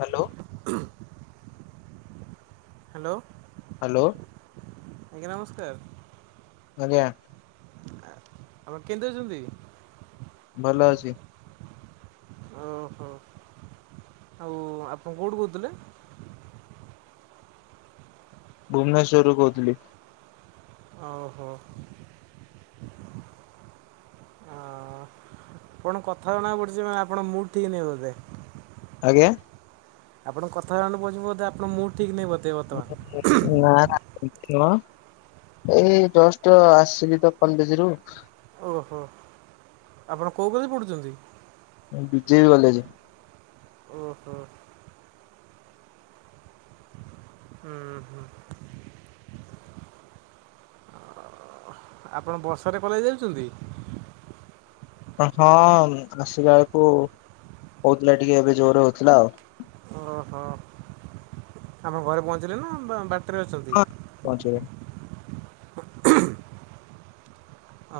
Hello hello. Hello. [unintelligible] ଆଜ୍ଞା। ଆପଣ କେମିତି ଅଛନ୍ତି? ଭଲ ଅଛି। ଓହୋ ଆଉ ଆପଣ କୋଉଠୁ କହୁଥିଲେ? ଭୁବନେଶ୍ୱରରୁୁ କହୁଥିଲି। ଓ ହୋ [inaudible] ହଁ ଆପଣ କଥା ଜଣାକୁ ପଡ଼ୁଛି ମନେ ଆପଣଙ୍କ ମୁଡ ଠିକ୍ ନାହିଁ ବୋଧେ। ଆଜ୍ଞା? ଆପଣ କଥାରୁ ଜଣା ପଡ଼ୁଚି ବୋଧେ ଆପଣ ମୁଁ ଠିକ ନାହିଁ ବୋ ନା। ଏଇ ଜଷ୍ଟ ଆସିଲି ତ କଲେଜରୁ। ଓ ହୋ ଆପଣ କୋଉ କେଲେଜରେ ପଡ଼ୁଛନ୍ତି? B J P college. ଓ ହୋ। ହୁଁ ହୁଁ [inaudible] ଆପଣ ବର୍ଷାରେ କଲେଜ ଜାଉଛନ୍ତି? ହଁ ଆସିଲା ବେଳକୁ କୋଉଥିଲା ଟିକେ ଏବେ ଜୋରରେ ହଉଥିଲା ଆଉ। ଓ ହୋ। ଆମ ଘରେ ପହଞ୍ଚିଲେ ନା ବା ଅଛନ୍ତି? ହଁ ପହଞ୍ଚିବ।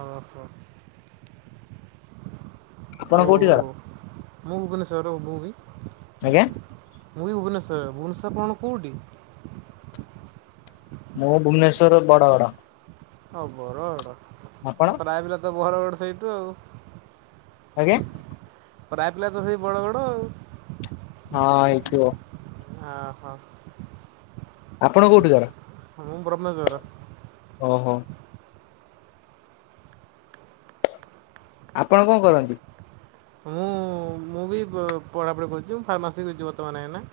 ଓହୋ। ଆପଣ ଆଉ କୋଉଠିକାର ମୁଁ କୁ କନି ସର ମୁଁ ବି। ଆଜ୍ଞା। ମୁଁ ବି ଭୁବନେଶ୍ୱର ଭୁବନେଶ୍ୱର ଆପଣଙ୍କ ଘର କୋଉଠି? ମୁଁ ଭୁବନେଶ୍ଵର ବଡଗଡ। ହଉ ବରଗଡ ଆପଣ? ପ୍ରାୟ ପିଲା ତ ବର ଗଡ ସେଇଠୁ ଆଉ ଆଜ୍ଞା? ପ୍ରାୟ ପିଲା ତ ସେ ବଡ଼ଗଡ। ହଁ ହେଇଥିବ। ଓହୋ। ଆପଣ କୋଉଠିକାର? [unintelligible] ଓହୋ। ଆପଣ କଣ କରନ୍ତି? ମୁଁ ମୁଁ ବି ପଢ଼ାପଢ଼ି କରୁଛି ଫାର୍ମାସି କଛି ବର୍ତ୍ତମାନ ଏଇନା।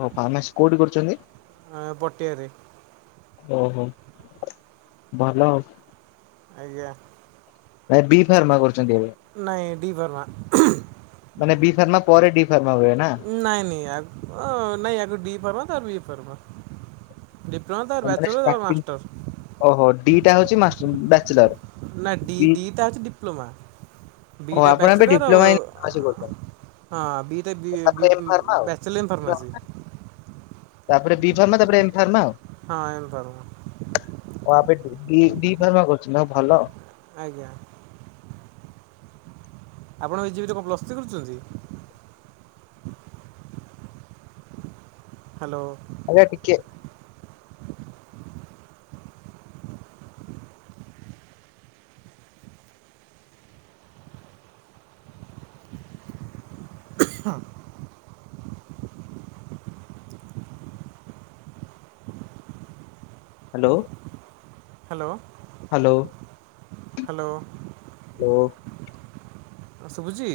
ଓ ଫାର୍ମାସି କୋଉଠି କରୁଛନ୍ତି? ପଟିଆରେ। ଓହୋ ଭଲ। ଆଜ୍ଞା ନାଇ ବି ଫାର୍ମା କରୁଛନ୍ତି ଏବେ। ନାଇଁ ଡି ଫାର୍ମ। ମାନ ବି ଫାର୍ମା ପରେ ଡି ଫେମା। ନାଇଁ ନାଇଁ ନାଇଁ ଡି ପର୍ ବି ପ। ଡିପ୍ଲୋମା ତ ବ୍ୟାଚଲର ତ ମାଷ୍ଟର। ଦିଟା ହଉଛି ବ୍ୟାଚଲର। ନା ଡି ବି ଡି ତା ଅଛି ଡିପ୍ଲୋମା। ଓ ବଟା ଆପଣ ଏବେ ବ୍ୟାଚୁଲର ଡିପ୍ଲୋମା ଆଉ ଇନ ଫାର୍ମାସୀ କରୁଛନ୍ତି ହଁ ତାପରେ ଏମ୍ ଫାର୍ମା ଆଉ ବଚଲର୍ ଇନ୍ ଫାର୍ମାେସି। ତାପରେ ବି ଫାର୍ମା ତାପରେ ଏମ ଫାର୍ମା ଆଉ। ହଁ ଏମପାରୁ। ହ ଆପ ଦି ଦି ଫାରମା କରୁଛନ୍ତି ଭଲ। ଆଜ୍ଞା। ଆପଣ ଏ ଯିବିଟ କଣପ୍ଲସ୍ତି କରୁଛନ୍ତି? ହ୍ୟାଲୋ। ଆଗା ଟିକେ। Hello. Hello hello. Hello. Hello. ଶୁଭୁଛିି?